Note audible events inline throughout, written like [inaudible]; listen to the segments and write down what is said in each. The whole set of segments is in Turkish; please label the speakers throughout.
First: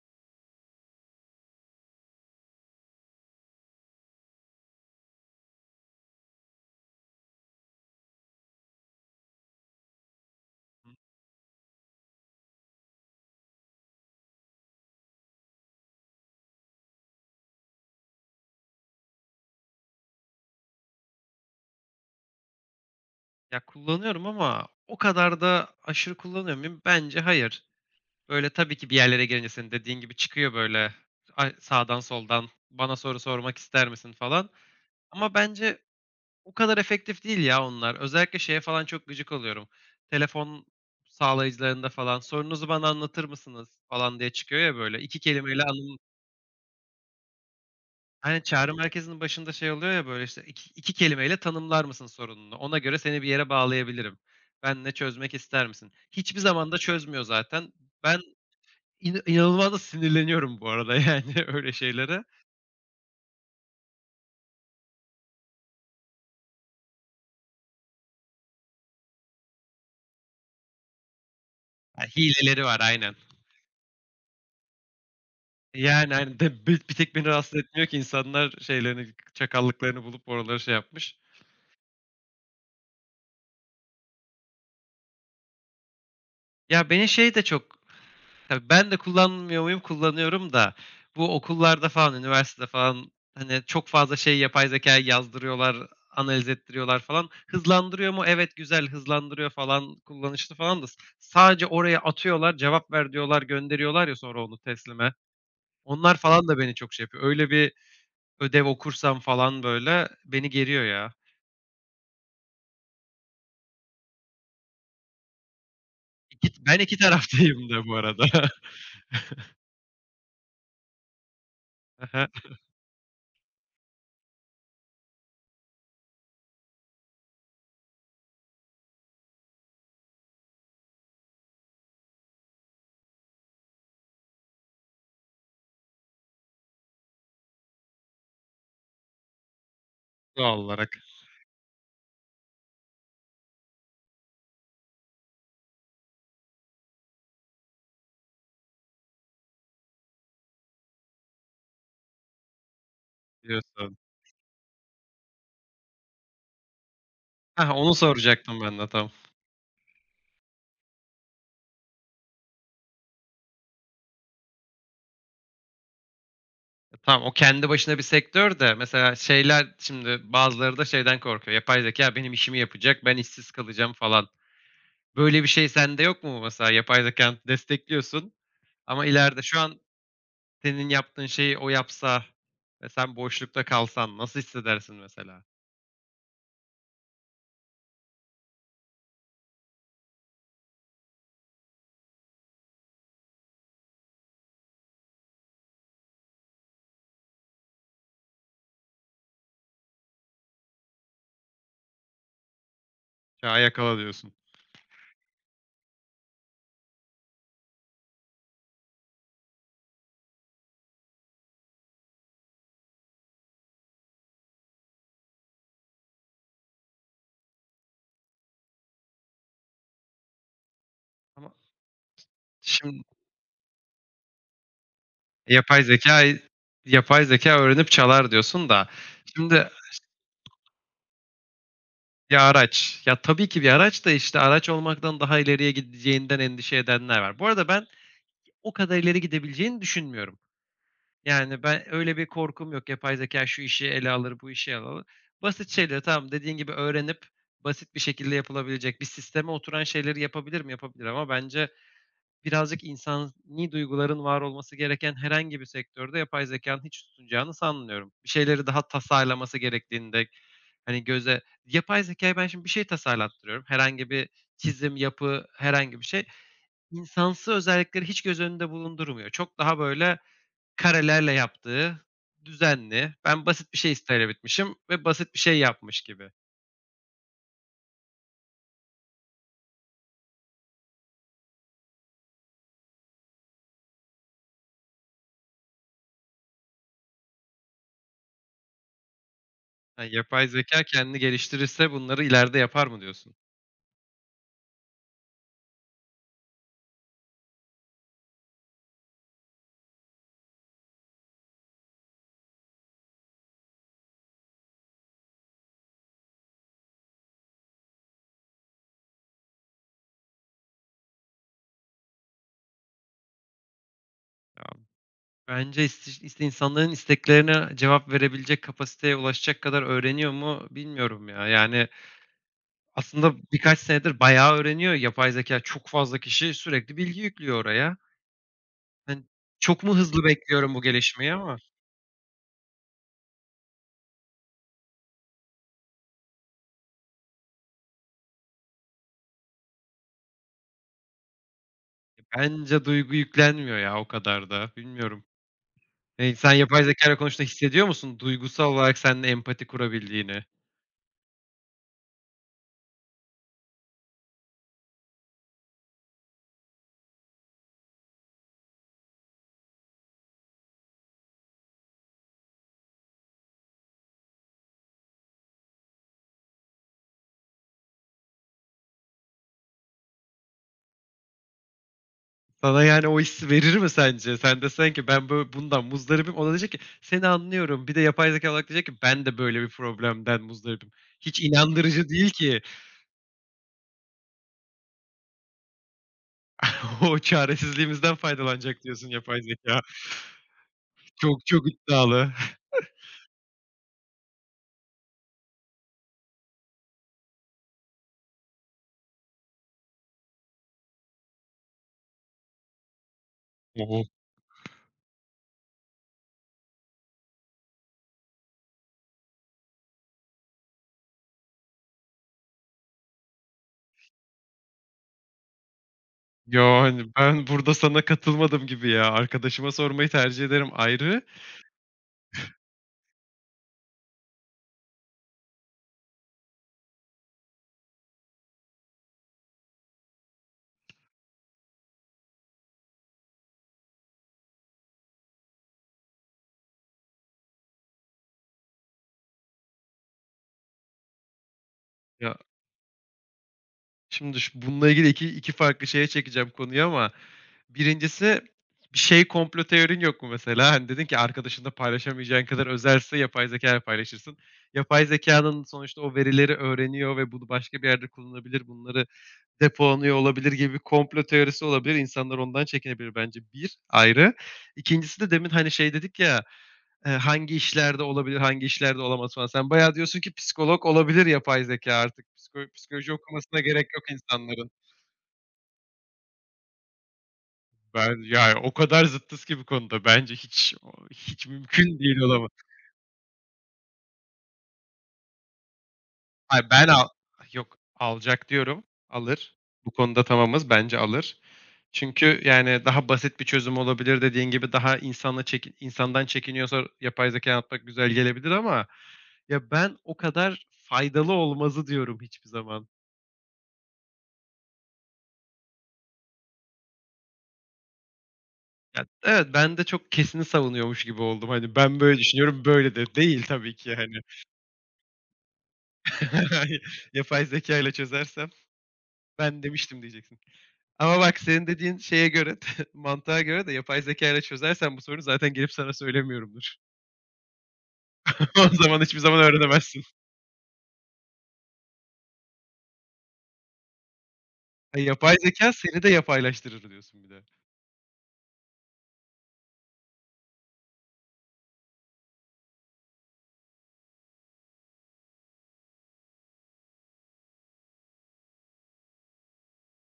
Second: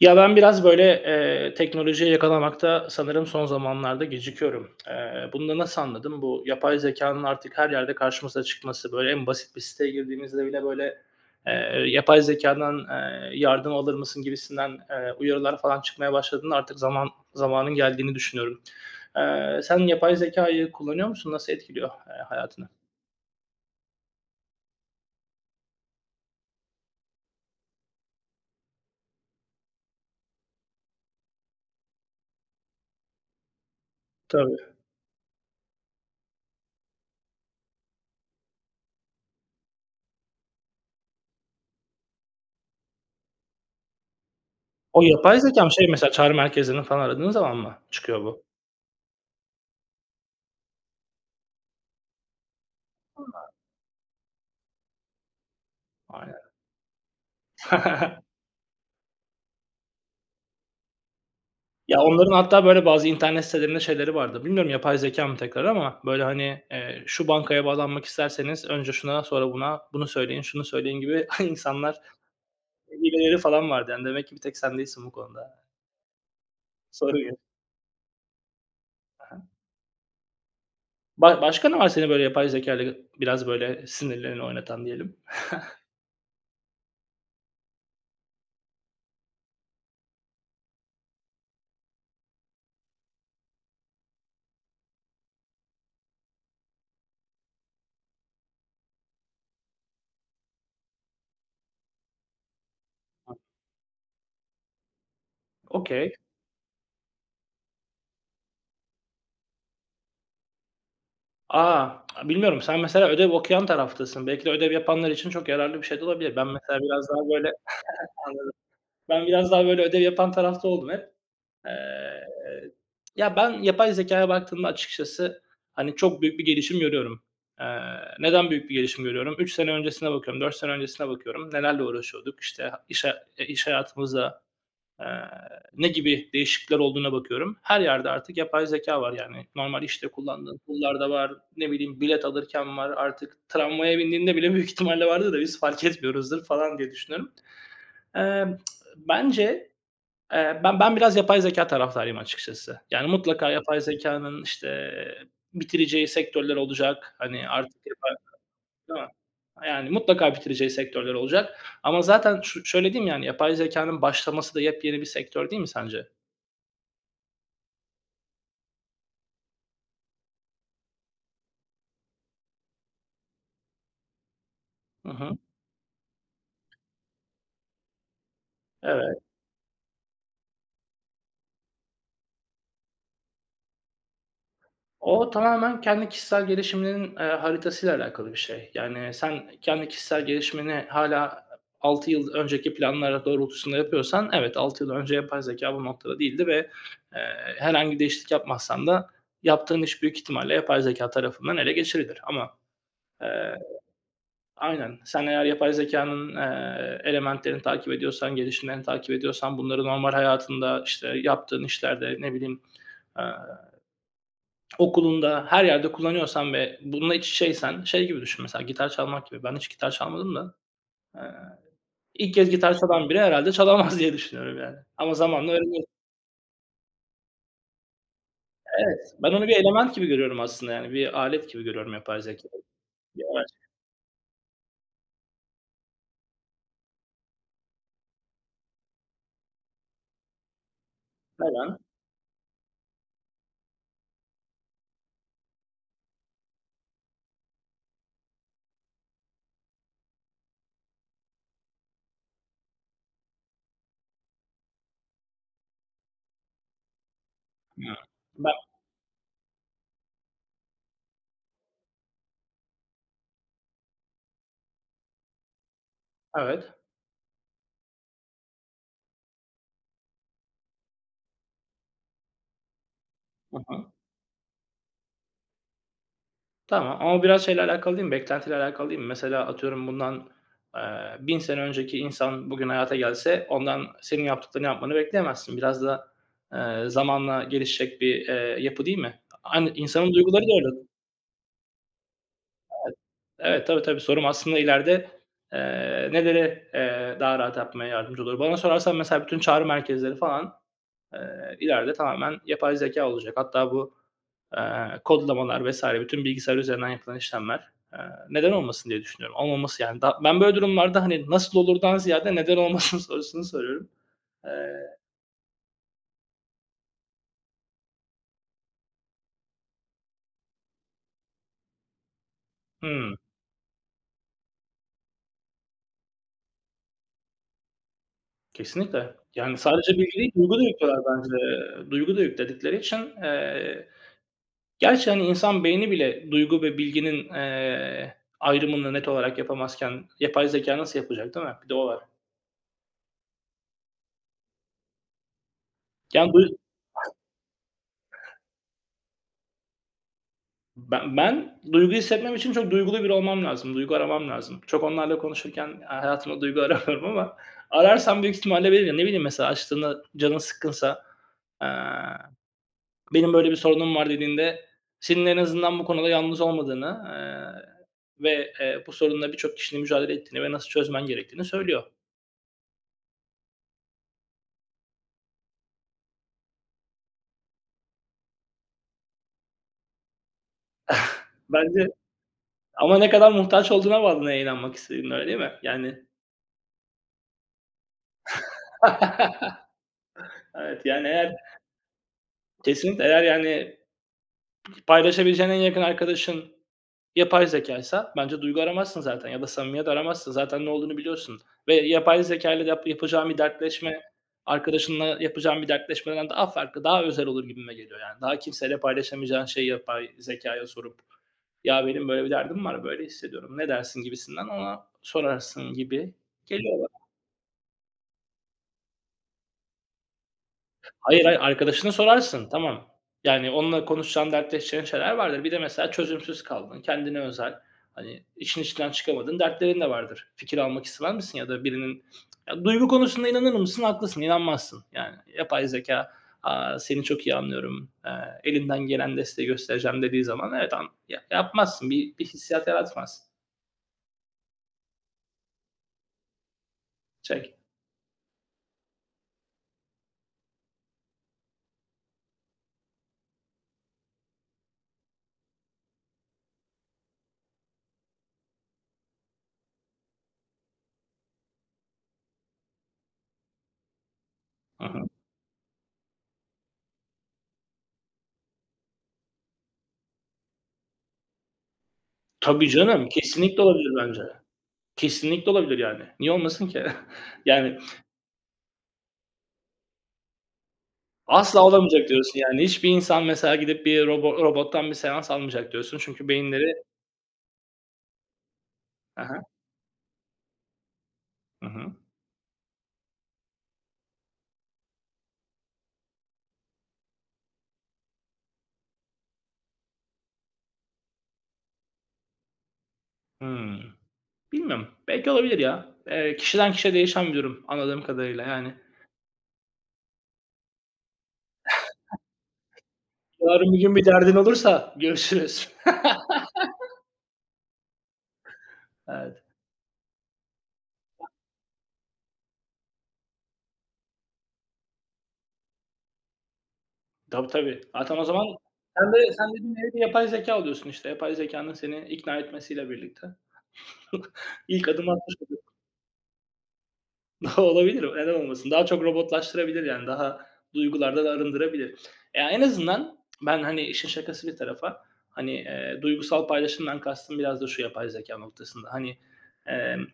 Speaker 1: Ya, ben biraz, böyle, teknolojiye yakalamakta sanırım son zamanlarda gecikiyorum. Bunu da nasıl anladım? Bu yapay zekanın artık her yerde karşımıza çıkması, böyle, en basit bir siteye girdiğimizde bile,
Speaker 2: Hı.
Speaker 1: böyle, yapay zekadan yardım alır mısın gibisinden, uyarılar falan çıkmaya başladığında artık zamanın geldiğini düşünüyorum. Sen yapay zekayı kullanıyor musun? Nasıl etkiliyor, hayatını?
Speaker 2: Ya, kullanıyorum ama o kadar da aşırı kullanıyor muyum? Bence hayır. Böyle tabii ki bir yerlere gelince senin dediğin gibi çıkıyor böyle, ay, sağdan soldan, "Bana soru sormak ister misin?" falan
Speaker 1: Tabii.
Speaker 2: ama bence o kadar efektif değil ya onlar. Özellikle şeye falan çok gıcık oluyorum. Telefon sağlayıcılarında falan, "Sorunuzu bana anlatır mısınız?" falan diye çıkıyor ya, böyle
Speaker 1: O
Speaker 2: 2
Speaker 1: yapay
Speaker 2: kelimeyle
Speaker 1: zekam. Şey,
Speaker 2: anın.
Speaker 1: mesela çağrı merkezlerini falan aradığın zaman mı çıkıyor bu?
Speaker 2: Hani çağrı merkezinin başında şey oluyor ya böyle işte, "İki kelimeyle tanımlar mısın sorununu? Ona göre seni bir yere bağlayabilirim. Ben ne çözmek ister misin?" Hiçbir
Speaker 1: Aynen.
Speaker 2: zaman da çözmüyor zaten. Ben
Speaker 1: [laughs]
Speaker 2: inanılmaz da sinirleniyorum bu arada, [laughs] yani öyle
Speaker 1: Ya,
Speaker 2: şeylere.
Speaker 1: onların hatta böyle bazı internet sitelerinde şeyleri vardı. Bilmiyorum yapay zekâ mı tekrar ama böyle, hani, şu bankaya bağlanmak isterseniz önce şuna, sonra buna, bunu söyleyin, şunu söyleyin gibi [laughs] insanlar
Speaker 2: Ha, hileleri var aynen.
Speaker 1: hileleri falan vardı. Yani demek ki bir tek sen değilsin bu konuda.
Speaker 2: Yani, hani, de bir tek
Speaker 1: Sorun
Speaker 2: beni
Speaker 1: yok.
Speaker 2: rahatsız etmiyor ki, insanlar şeylerini,
Speaker 1: Hı hı.
Speaker 2: çakallıklarını bulup oraları şey yapmış.
Speaker 1: Başka ne var seni böyle yapay zekâyla biraz böyle sinirlerini oynatan diyelim?
Speaker 2: Ya, beni şey de çok. Tabii ben de kullanmıyor muyum? Kullanıyorum da bu okullarda falan, üniversitede falan, hani, çok fazla şey yapay zekâya yazdırıyorlar, analiz ettiriyorlar falan. Hızlandırıyor mu? Evet, güzel, hızlandırıyor falan, kullanışlı falan da sadece oraya atıyorlar, cevap ver diyorlar, gönderiyorlar ya sonra onu teslime.
Speaker 1: Okay.
Speaker 2: Onlar falan da beni çok şey yapıyor. Öyle bir ödev okursam falan böyle beni geriyor ya.
Speaker 1: A! Bilmiyorum. Sen mesela ödev okuyan taraftasın. Belki de ödev yapanlar için çok yararlı bir şey de olabilir. Ben
Speaker 2: İk
Speaker 1: mesela
Speaker 2: ben 2
Speaker 1: biraz daha böyle.
Speaker 2: taraftayım da bu arada.
Speaker 1: Anladım.
Speaker 2: [laughs]
Speaker 1: Ben biraz daha böyle ödev yapan tarafta oldum hep.
Speaker 2: Hı.
Speaker 1: Eee, Ya, ben yapay zekaya baktığımda açıkçası, hani, çok büyük bir gelişim görüyorum. Eee, Neden büyük bir gelişim görüyorum? 3 sene öncesine bakıyorum, 4 sene öncesine bakıyorum. Nelerle uğraşıyorduk? İşte, iş hayatımızda, eee, ne gibi değişiklikler olduğuna bakıyorum. Her yerde artık yapay zeka var, yani. Normal işte kullandığın
Speaker 2: Doğal olarak
Speaker 1: tool'larda var, ne bileyim, bilet alırken var, artık tramvaya bindiğinde bile büyük ihtimalle vardır da biz fark etmiyoruzdur falan diye düşünüyorum. Emm, Bence. Ben biraz yapay zekâ taraftarıyım açıkçası. Yani mutlaka yapay
Speaker 2: diyorsun.
Speaker 1: zekânın, işte, bitireceği sektörler olacak. Hani,
Speaker 2: Hah,
Speaker 1: artık
Speaker 2: onu
Speaker 1: yapay.
Speaker 2: soracaktım ben de
Speaker 1: Değil
Speaker 2: tam.
Speaker 1: mi? Yani mutlaka bitireceği sektörler olacak ama zaten şöyle diyeyim yani, yapay zekânın başlaması da yepyeni bir sektör değil mi sence?
Speaker 2: E, tamam, o kendi başına bir sektör de, mesela şeyler, şimdi bazıları da şeyden korkuyor. Yapay zeka benim işimi yapacak, ben işsiz kalacağım falan.
Speaker 1: Hı hı.
Speaker 2: Böyle bir şey sende yok mu mesela? Yapay zekânı destekliyorsun ama
Speaker 1: Evet.
Speaker 2: ileride, şu an senin yaptığın şeyi o yapsa ve sen boşlukta kalsan nasıl hissedersin
Speaker 1: O
Speaker 2: mesela?
Speaker 1: tamamen kendi kişisel gelişiminin, haritasıyla alakalı bir şey. Yani, sen kendi kişisel gelişimini hala 6 yıl önceki planlar doğrultusunda yapıyorsan evet, 6 yıl önce yapay zeka bu noktada değildi ve, eee, herhangi bir değişiklik yapmazsan da yaptığın iş büyük ihtimalle yapay zeka tarafından ele geçirilir ama, eee
Speaker 2: "Ya, yakala." diyorsun
Speaker 1: Aynen. Sen eğer yapay zekanın elementlerini takip ediyorsan, gelişimlerini takip ediyorsan, bunları normal hayatında, işte, yaptığın işlerde, ne bileyim, e, okulunda, her yerde kullanıyorsan ve bununla iç içeysen şey gibi düşün mesela gitar çalmak gibi. Ben hiç gitar çalmadım da, eee,
Speaker 2: ama
Speaker 1: ilk kez gitar
Speaker 2: şim
Speaker 1: çalan biri herhâlde çalamaz diye düşünüyorum yani ama zamanla
Speaker 2: yapay
Speaker 1: öğreniyorsun.
Speaker 2: zekâyı yapay zekâ öğrenip çalar diyorsun da.
Speaker 1: Evet, ben onu bir
Speaker 2: Şimdi
Speaker 1: element gibi görüyorum aslında yani bir alet gibi görüyorum yapay
Speaker 2: bir
Speaker 1: zekâyı.
Speaker 2: araç. Ya,
Speaker 1: Bir araç.
Speaker 2: tabii ki bir araç da, işte, araç olmaktan daha ileriye gideceğinden endişe edenler var. Bu arada ben o kadar ileri gidebileceğini düşünmüyorum. Yani,
Speaker 1: Neden?
Speaker 2: ben öyle bir korkum yok. Yapay zekâ şu işi ele alır, bu işi ele alır. Basit şeyleri, tamam, dediğin gibi öğrenip basit bir şekilde yapılabilecek, bir sisteme oturan şeyleri yapabilir mi? Yapabilir ama bence birazcık insani duyguların var olması gereken herhangi bir sektörde yapay zekanın hiç tutunacağını
Speaker 1: Hıı.
Speaker 2: sanmıyorum. Bir
Speaker 1: Ben.
Speaker 2: şeyleri daha tasarlaması gerektiğinde, hani, göze, yapay zekâya ben şimdi bir şey tasarlattırıyorum. Herhangi bir çizim, yapı, herhangi bir şey.
Speaker 1: Evet.
Speaker 2: İnsansı özellikleri hiç göz önünde bulundurmuyor. Çok daha, böyle, karelerle yaptığı, düzenli, ben
Speaker 1: Hı
Speaker 2: basit bir
Speaker 1: hı.
Speaker 2: şey talep bitmişim ve basit bir şey yapmış gibi.
Speaker 1: Tamam ama biraz şeyle alakalı değil mi, beklentiyle alakalı değil mi? Mesela atıyorum bundan, eee, 1000 sene önceki insan bugün hayata gelse ondan senin yaptıklarını yapmanı bekleyemezsin. Biraz da, zamanla gelişecek bir yapı değil mi? Aynı
Speaker 2: Ha,
Speaker 1: insanın duyguları
Speaker 2: yapay
Speaker 1: da
Speaker 2: zekâ
Speaker 1: öyle.
Speaker 2: kendini geliştirirse bunları ileride yapar mı diyorsun?
Speaker 1: Evet, tabii, tabii. Sorum aslında ileride, eee, neleri, eee, daha rahat yapmaya yardımcı olur? Bana sorarsan mesela bütün çağrı merkezleri falan. İleride tamamen yapay zeka olacak. Hatta bu kodlamalar vesaire, bütün bilgisayar üzerinden yapılan işlemler, neden olmasın diye düşünüyorum. Olmaması yani da ben böyle durumlarda, hani, nasıl olurdan ziyade neden olmasın [laughs] sorusunu soruyorum. Eee
Speaker 2: Bence iste insanların isteklerine cevap verebilecek kapasiteye ulaşacak kadar öğreniyor mu bilmiyorum ya. Yani,
Speaker 1: Hımm.
Speaker 2: aslında birkaç senedir bayağı öğreniyor yapay zeka. Çok fazla kişi sürekli bilgi yüklüyor oraya.
Speaker 1: Kesinlikle.
Speaker 2: Hani,
Speaker 1: Yani
Speaker 2: çok
Speaker 1: sadece
Speaker 2: mu
Speaker 1: bilgi
Speaker 2: hızlı
Speaker 1: değil, duygu da
Speaker 2: bekliyorum bu
Speaker 1: yüklüyorlar
Speaker 2: gelişmeyi ama
Speaker 1: bence. Duygu da yükledikleri için, gerçi, hani, insan beyni bile duygu ve bilginin ayrımını net olarak yapamazken yapay zeka nasıl yapacak, değil mi? Bir de o var.
Speaker 2: bence duygu yüklenmiyor ya o kadar da. Bilmiyorum.
Speaker 1: Yani
Speaker 2: Sen
Speaker 1: duy.
Speaker 2: yapay zekâyla konuştuğunda hissediyor musun duygusal olarak seninle empati kurabildiğini?
Speaker 1: Ben duygu hissetmem için çok duygulu biri olmam lazım, duygu aramam lazım. Çok onlarla konuşurken hayatımda duygu aramıyorum ama ararsam büyük ihtimalle veririm. Ne bileyim mesela açtığında canın sıkkınsa, eee, "Benim böyle bir sorunum var." dediğinde senin en azından bu konuda yalnız olmadığını ve bu sorunla birçok kişinin mücadele ettiğini ve nasıl çözmen gerektiğini söylüyor.
Speaker 2: Sana yani o hissi verir mi sence? Sen desen ki ben böyle bundan muzdaribim. O da diyecek ki seni anlıyorum. Bir de yapay zeka olarak diyecek ki ben de böyle bir problemden muzdaribim.
Speaker 1: [laughs]
Speaker 2: Hiç
Speaker 1: Bence
Speaker 2: inandırıcı değil ki.
Speaker 1: ama ne kadar muhtaç olduğuna bağlı neye inanmak istediğinin, öyle değil mi? Yani.
Speaker 2: [laughs] O çaresizliğimizden faydalanacak diyorsun yapay
Speaker 1: [laughs]
Speaker 2: zeka.
Speaker 1: Evet, yani eğer
Speaker 2: Çok çok iddialı.
Speaker 1: kesinlikle eğer yani. Paylaşabileceğin en yakın arkadaşın yapay zekaysa bence duygu aramazsın zaten ya da samimiyet aramazsın. Zaten ne olduğunu biliyorsun ve yapay zekâyla yapacağın bir
Speaker 2: [laughs] Oo
Speaker 1: dertleşme,
Speaker 2: hı.
Speaker 1: arkadaşınla yapacağın bir dertleşmeden daha farklı, daha özel olur gibime geliyor yani. Daha kimseyle paylaşamayacağın şeyi yapay zekaya sorup, "Ya, benim böyle bir derdim var, böyle hissediyorum, ne dersin?" gibisinden ona sorarsın gibi geliyor.
Speaker 2: Yani ben burada sana katılmadım gibi ya. Arkadaşıma sormayı tercih ederim, ayrı.
Speaker 1: Hayır, hayır, arkadaşına sorarsın, tamam. Yani onunla konuşacağın, dertleşeceğin şeyler vardır. Bir de mesela çözümsüz kaldın, kendine özel, hani, işin içinden çıkamadığın dertlerin de vardır. Fikir almak ister misin ya da birinin. Ya, duygu konusunda inanır mısın? Haklısın, inanmazsın. Yani, yapay zekâ, "Seni çok iyi anlıyorum, elimden gelen desteği göstereceğim." dediği zaman evet, ya yapmazsın, bir
Speaker 2: Ya,
Speaker 1: hissiyat yaratmaz.
Speaker 2: şimdi bununla ilgili 2 farklı şeye çekeceğim konuyu ama,
Speaker 1: Çek.
Speaker 2: birincisi, bir şey, komplo teorin yok mu mesela? Hani dedin ki arkadaşınla paylaşamayacağın kadar özelse yapay zeka ile paylaşırsın. Yapay zekanın sonuçta o verileri öğreniyor ve bunu başka bir yerde kullanabilir, bunları depolanıyor olabilir gibi bir komplo teorisi olabilir. İnsanlar ondan çekinebilir bence. Bir ayrı.
Speaker 1: Hı hı.
Speaker 2: 2'ncisi de demin, hani, şey dedik ya, hangi işlerde olabilir, hangi işlerde olamaz falan. Sen bayağı diyorsun ki psikolog olabilir yapay zekâ artık. Psiko
Speaker 1: Tabii canım,
Speaker 2: psikoloji okumasına
Speaker 1: kesinlikle
Speaker 2: gerek
Speaker 1: olabilir
Speaker 2: yok
Speaker 1: bence.
Speaker 2: insanların.
Speaker 1: Kesinlikle olabilir yani. Niye olmasın ki? [laughs] Yani.
Speaker 2: Ben, ya, o kadar zıttız ki bu konuda. Bence hiç
Speaker 1: Asla
Speaker 2: mümkün
Speaker 1: olamayacak
Speaker 2: değil,
Speaker 1: diyorsun
Speaker 2: olamaz.
Speaker 1: yani. Hiçbir insan mesela gidip bir robottan bir seans almayacak diyorsun. Çünkü
Speaker 2: Hayır,
Speaker 1: beyinleri.
Speaker 2: ben yok, alacak diyorum,
Speaker 1: Hı hı.
Speaker 2: alır. Bu konuda tamamız, bence alır.
Speaker 1: Hı hı.
Speaker 2: Çünkü, yani, daha basit bir çözüm olabilir, dediğin gibi daha insanla insandan çekiniyorsa yapay zekâya atmak güzel gelebilir ama ya, ben o kadar faydalı olmazı diyorum hiçbir zaman.
Speaker 1: Hımm. Bilmiyorum. Belki olabilir ya. Kişiden kişiye değişen bir durum anladığım kadarıyla yani.
Speaker 2: Ya, evet, ben de çok kesini savunuyormuş gibi oldum. Hani, ben böyle düşünüyorum, böyle de değil
Speaker 1: Yarın
Speaker 2: tabii
Speaker 1: bir
Speaker 2: ki,
Speaker 1: gün bir
Speaker 2: yani.
Speaker 1: derdin olursa görüşürüz. [laughs]
Speaker 2: [laughs] Hani. Yapay zekâyla çözersem
Speaker 1: Evet.
Speaker 2: ben demiştim diyeceksin. Ama bak, senin dediğin şeye göre, [laughs] mantığa göre de yapay zeka ile çözersen bu sorunu zaten gelip sana söylemiyorumdur.
Speaker 1: Tabii, tabii. Zaten o zaman
Speaker 2: [laughs] O zaman
Speaker 1: sen
Speaker 2: hiçbir
Speaker 1: de
Speaker 2: zaman
Speaker 1: sen de bir nevi
Speaker 2: öğrenemezsin.
Speaker 1: yapay zekâ oluyorsun işte. Yapay zekânın seni ikna etmesiyle birlikte. [laughs] İlk
Speaker 2: Ha,
Speaker 1: adımı atmış.
Speaker 2: yapay zeka seni de yapaylaştırır diyorsun bir de.
Speaker 1: [laughs] Olabilir, neden olmasın? Daha çok robotlaştırabilir yani, daha duygulardan arındırabilir. Ya, en azından ben, hani, işin şakası bir tarafa, hani, duygusal paylaşımdan kastım biraz da şu yapay zeka noktasında, hani, emm,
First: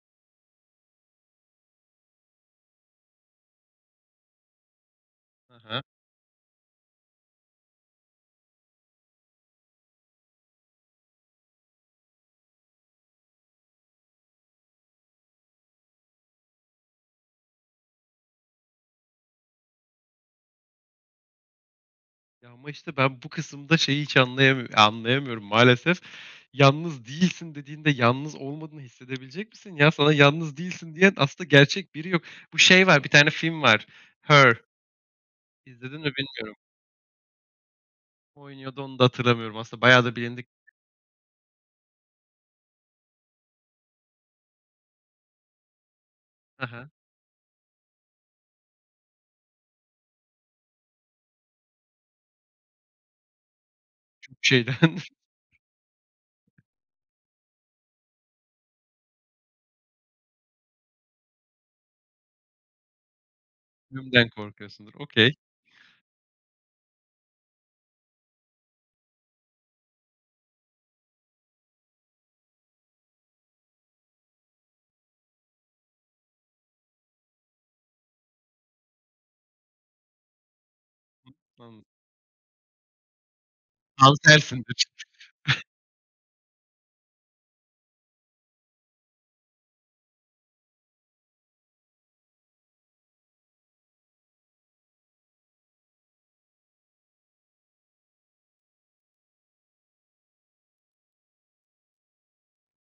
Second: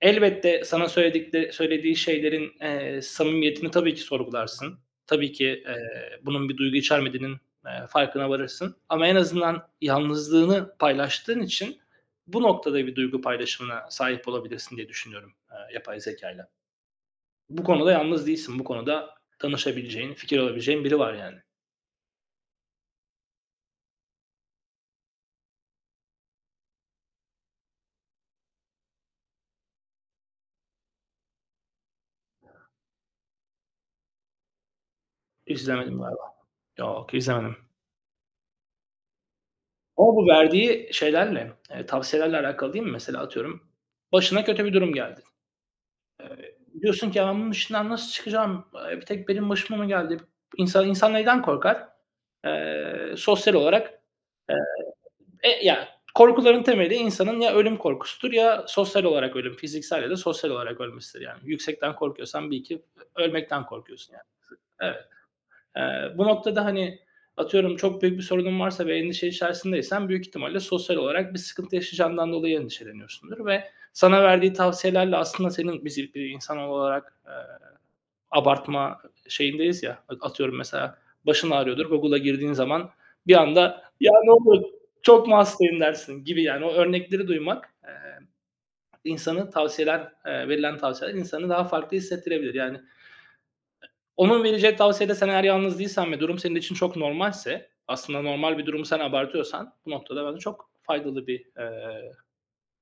Speaker 1: elbette sana söylediği şeylerin samimiyetini tabii ki sorgularsın. Tabii ki,
Speaker 2: Aha.
Speaker 1: eee, bunun bir duygu içermediğinin farkına varırsın ama en azından yalnızlığını paylaştığın için bu noktada bir duygu paylaşımına sahip olabilirsin diye düşünüyorum, yapay zekayla. Bu konuda yalnız değilsin. Bu konuda tanışabileceğin, fikir alabileceğin biri var yani.
Speaker 2: Ya, ama işte ben bu kısımda şeyi hiç anlayamıyorum maalesef. "Yalnız değilsin." dediğinde yalnız olmadığını hissedebilecek misin ya? Sana yalnız değilsin diyen aslında gerçek biri yok. Bu şey var, bir tane film var, Her.
Speaker 1: Hiç izlemedim
Speaker 2: İzledin mi
Speaker 1: galiba.
Speaker 2: bilmiyorum.
Speaker 1: Yok, izlemedim.
Speaker 2: Oynuyordu, onu da hatırlamıyorum. Aslında bayağı
Speaker 1: Ama
Speaker 2: da
Speaker 1: bu
Speaker 2: bilindik.
Speaker 1: verdiği şeylerle, tavsiyelerle alakalı değil mi? Mesela atıyorum, başına kötü bir durum geldi.
Speaker 2: Aha. Hı.
Speaker 1: Diyorsun ki, "Ya, ben bunun içinden nasıl çıkacağım? Bir tek benim başıma mı geldi?" İnsan neyden korkar? Sosyal olarak, eee,
Speaker 2: Şeyden.
Speaker 1: ya, korkuların temeli insanın ya ölüm korkusudur ya sosyal olarak ölüm. Fiziksel ya da sosyal olarak ölmesidir yani. Yüksekten korkuyorsan bil ki ölmekten korkuyorsun yani.
Speaker 2: Ölümden korkuyorsundur.
Speaker 1: Evet.
Speaker 2: Okay.
Speaker 1: Bu noktada hani atıyorum çok büyük bir sorunun varsa ve endişe içerisindeysen büyük ihtimalle sosyal olarak bir sıkıntı yaşayacağından dolayı endişeleniyorsundur ve sana verdiği tavsiyelerle aslında senin biz bir insan olarak, abartma şeyindeyiz ya, atıyorum mesela başın
Speaker 2: Anladım.
Speaker 1: ağrıyordur, Google'a girdiğin zaman bir anda "Ya, ne olur
Speaker 2: Kansersindir.
Speaker 1: çok mu hastayım?" dersin gibi yani o örnekleri duymak, insanı tavsiyeler, verilen tavsiyeler insanı daha farklı hissettirebilir. Yani onun vereceği tavsiyede sen eğer yalnız değilsen ve durum senin için çok normalse, aslında normal bir durumu sen abartıyorsan bu noktada bence çok faydalı bir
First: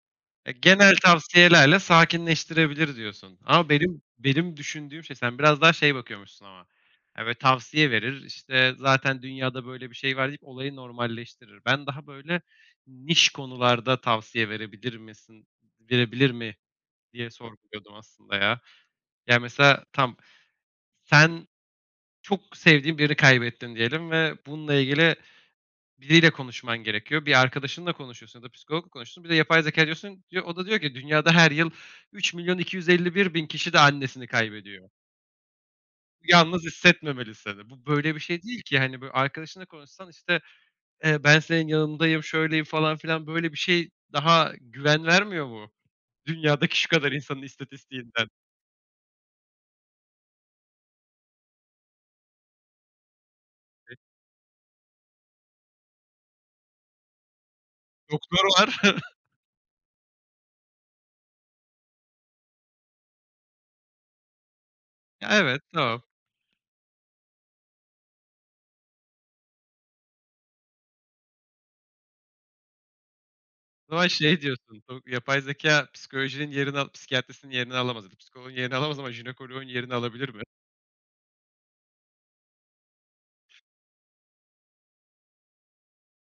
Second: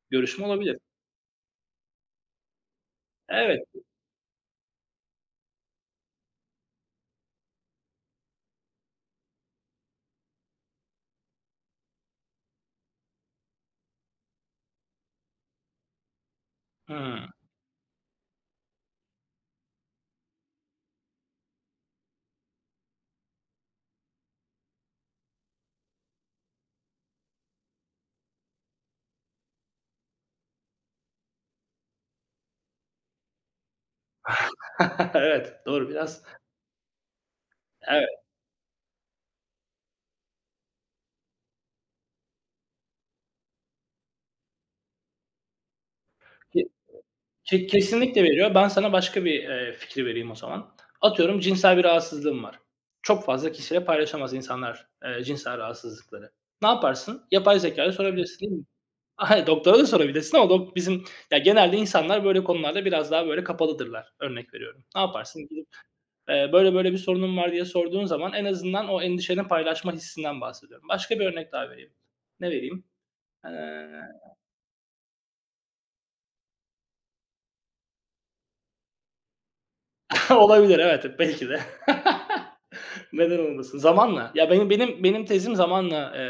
Speaker 1: görüşme
Speaker 2: E,
Speaker 1: olabilir.
Speaker 2: genel tavsiyelerle sakinleştirebilir diyorsun.
Speaker 1: Evet.
Speaker 2: Ama benim düşündüğüm şey, sen biraz daha şey bakıyormuşsun ama. Ya, böyle tavsiye verir, işte, zaten dünyada böyle bir şey var deyip olayı normalleştirir. Ben daha böyle niş konularda tavsiye verebilir misin, verebilir mi
Speaker 1: Hımm.
Speaker 2: diye sorguluyordum aslında ya. Ya, mesela tam, sen çok sevdiğin birini kaybettin diyelim ve bununla ilgili biriyle konuşman gerekiyor. Bir arkadaşınla konuşuyorsun ya da psikologla konuşuyorsun. Bir de yapay zeka diyorsun. Diyor, o da diyor ki dünyada her yıl 3.251.000 kişi de annesini kaybediyor.
Speaker 1: [laughs] Evet, doğru biraz.
Speaker 2: Yalnız hissetmemeli seni. Bu böyle bir
Speaker 1: Evet,
Speaker 2: şey değil ki. Hani, böyle, arkadaşınla konuşsan, işte, ben senin yanındayım, şöyleyim falan filan, böyle bir şey daha güven vermiyor mu?
Speaker 1: ke
Speaker 2: Dünyadaki şu kadar insanın
Speaker 1: ke kesinlikle
Speaker 2: istatistiğinden.
Speaker 1: veriyor. Ben sana başka bir fikri vereyim o zaman. Atıyorum cinsel bir rahatsızlığın var. Çok fazla kişiyle
Speaker 2: E,
Speaker 1: paylaşamaz insanlar, cinsel rahatsızlıkları. Ne yaparsın? Yapay zekâya
Speaker 2: doktor
Speaker 1: sorabilirsin.
Speaker 2: var. [laughs]
Speaker 1: Hayır, doktora da sorabilirsin ama bizim ya, genelde insanlar böyle konularda biraz daha böyle kapalıdırlar. Örnek veriyorum. Ne
Speaker 2: Ya,
Speaker 1: yaparsın?
Speaker 2: evet,
Speaker 1: Gidip,
Speaker 2: tamam.
Speaker 1: eee, "Böyle böyle bir sorunum var." diye sorduğun zaman en azından o endişeni paylaşma hissinden bahsediyorum. Başka bir örnek daha vereyim. Ne vereyim? Eee,
Speaker 2: O zaman şey diyorsun, yapay zeka psikolojinin yerini psikiyatrisinin yerini alamaz ya, yerini alamaz ama jinekoloğun yerini alabilir
Speaker 1: [laughs]
Speaker 2: mi?
Speaker 1: olabilir, evet, belki de. [laughs] Neden olmasın? Zamanla. Ya, benim tezim zamanla,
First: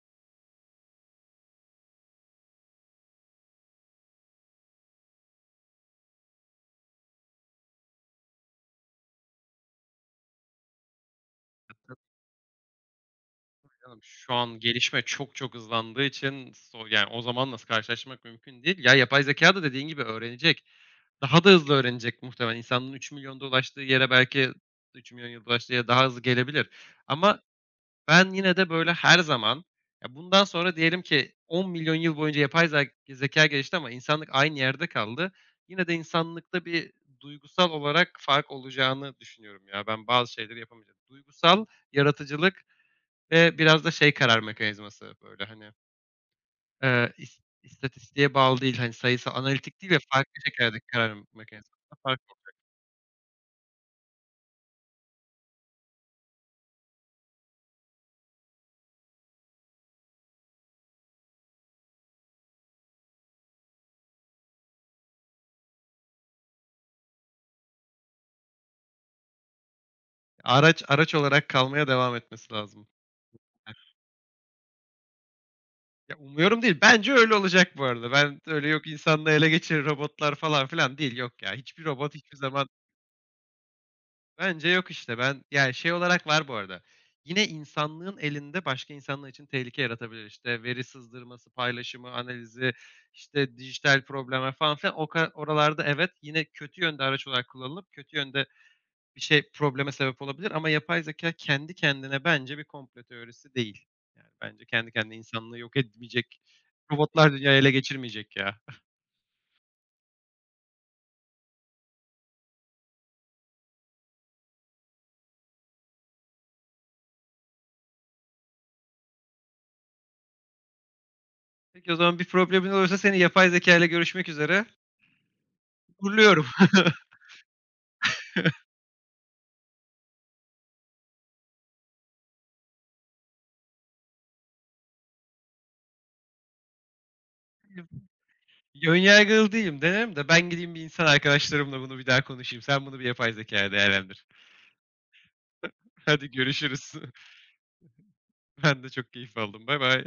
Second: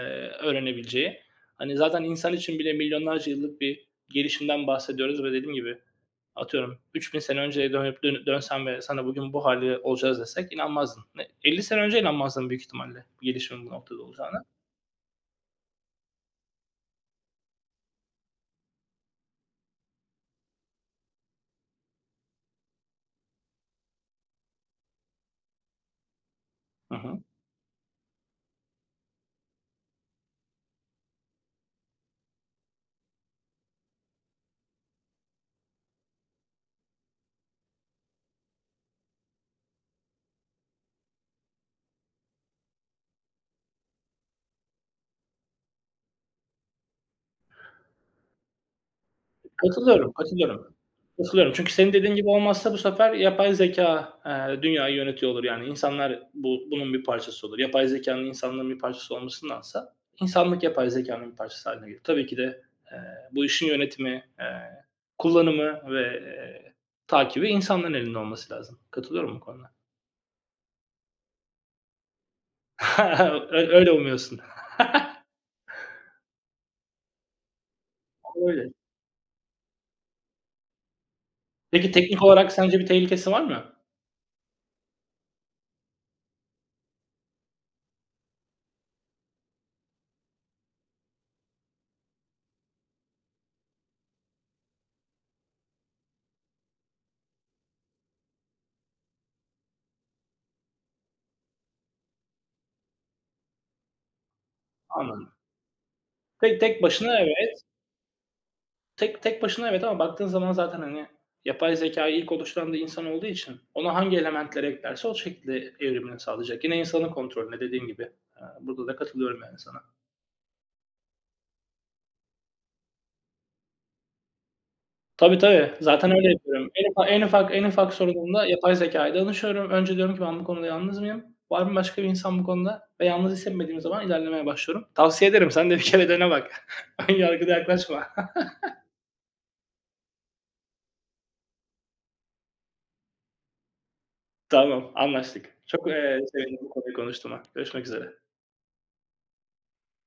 Speaker 1: öğrenebileceği. Hani, zaten insan için bile milyonlarca yıllık bir gelişimden bahsediyoruz ve dediğim gibi atıyorum 3000 sene önceye dönsem ve sana bugün bu hali olacağız desek inanmazdın. 50 sene önce inanmazdın büyük ihtimalle gelişimin bu
Speaker 2: Canım,
Speaker 1: noktada
Speaker 2: şu
Speaker 1: olacağına.
Speaker 2: an gelişme çok çok hızlandığı için, so yani, o zamanla s karşılaştırmak mümkün değil. Ya, yapay zeka da dediğin gibi öğrenecek. Daha da hızlı öğrenecek muhtemelen. İnsanlığın 3.000.000'da ulaştığı yere belki 3.000.000 yılda ulaştığı yere daha hızlı gelebilir.
Speaker 1: Hı hı.
Speaker 2: Ama ben yine de, böyle, her zaman, ya, bundan sonra diyelim ki 10 milyon yıl boyunca yapay zekâ gelişti ama insanlık aynı yerde kaldı. Yine de insanlıkta bir duygusal olarak fark olacağını düşünüyorum ya. Ben bazı şeyleri yapamayacağım. Duygusal yaratıcılık ve biraz da şey karar mekanizması, böyle, hani, istatistiğe bağlı değil, hani, sayısı analitik değil ve
Speaker 1: Katılıyorum,
Speaker 2: farklı
Speaker 1: katılıyorum.
Speaker 2: şekillerdeki karar
Speaker 1: Katılıyorum. Çünkü
Speaker 2: mekanizması.
Speaker 1: senin dediğin
Speaker 2: Farklı
Speaker 1: gibi olmazsa bu sefer yapay zeka dünyayı yönetiyor olur. Yani insanlar bunun bir parçası olur. Yapay zekanın insanlığın bir parçası olmasındansa insanlık yapay zekanın bir parçası haline gelir. Tabii ki de, eee, bu işin yönetimi, kullanımı ve takibi insanların elinde olması lazım. Katılıyorum bu konuda.
Speaker 2: araç olarak kalmaya devam etmesi lazım.
Speaker 1: [laughs] Öyle umuyorsun. [laughs]
Speaker 2: Ya, umuyorum değil, bence öyle olacak bu arada. Ben öyle,
Speaker 1: Öyle.
Speaker 2: yok insanlığı ele geçirir robotlar falan filan değil, yok ya. Hiçbir
Speaker 1: Peki
Speaker 2: robot
Speaker 1: teknik
Speaker 2: hiçbir
Speaker 1: olarak
Speaker 2: zaman.
Speaker 1: sence bir tehlikesi var mı?
Speaker 2: Bence yok işte. Ben yani şey olarak var bu arada. Yine insanlığın elinde başka insanlar için tehlike yaratabilir. İşte veri sızdırması, paylaşımı, analizi, işte dijital problemler falan filan. Oralarda evet yine kötü yönde araç olarak kullanılıp kötü yönde bir şey probleme sebep olabilir ama yapay zeka kendi kendine bence bir komplo teorisi değil. Yani bence kendi kendine
Speaker 1: Anladım.
Speaker 2: insanlığı yok etmeyecek.
Speaker 1: Tek başına
Speaker 2: Robotlar dünyayı
Speaker 1: evet.
Speaker 2: ele geçirmeyecek ya.
Speaker 1: Tek başına evet ama baktığın zaman zaten, hani, yapay zekâyı ilk oluşturan da insan olduğu için ona hangi elementleri eklerse o şekilde evrimini sağlayacak. Yine insanın kontrolünde dediğin gibi. Burada da katılıyorum yani sana.
Speaker 2: Peki o zaman bir problemin olursa seni yapay zeka ile görüşmek üzere
Speaker 1: Tabii, tabii. Zaten öyle
Speaker 2: uğurluyorum. [laughs]
Speaker 1: yapıyorum. En ufak sorunumda yapay zekâya danışıyorum. Önce diyorum ki ben bu konuda yalnız mıyım? Var mı başka bir insan bu konuda? Ve yalnız hissetmediğim zaman ilerlemeye başlıyorum. Tavsiye ederim. Sen de bir kere dene bak. [laughs] Ön yargıyla yaklaşma.
Speaker 2: Önyargılı değilim. Denerim de, ben gideyim bir insan arkadaşlarımla bunu bir daha konuşayım. Sen bunu bir yapay zekaya değerlendir.
Speaker 1: [laughs] Tamam, anlaştık. Çok,
Speaker 2: [laughs]
Speaker 1: eee,
Speaker 2: Hadi
Speaker 1: sevindim bu
Speaker 2: görüşürüz.
Speaker 1: konuyu
Speaker 2: [laughs]
Speaker 1: konuştuğuma. Görüşmek üzere.
Speaker 2: Ben de çok keyif aldım. Bay bay.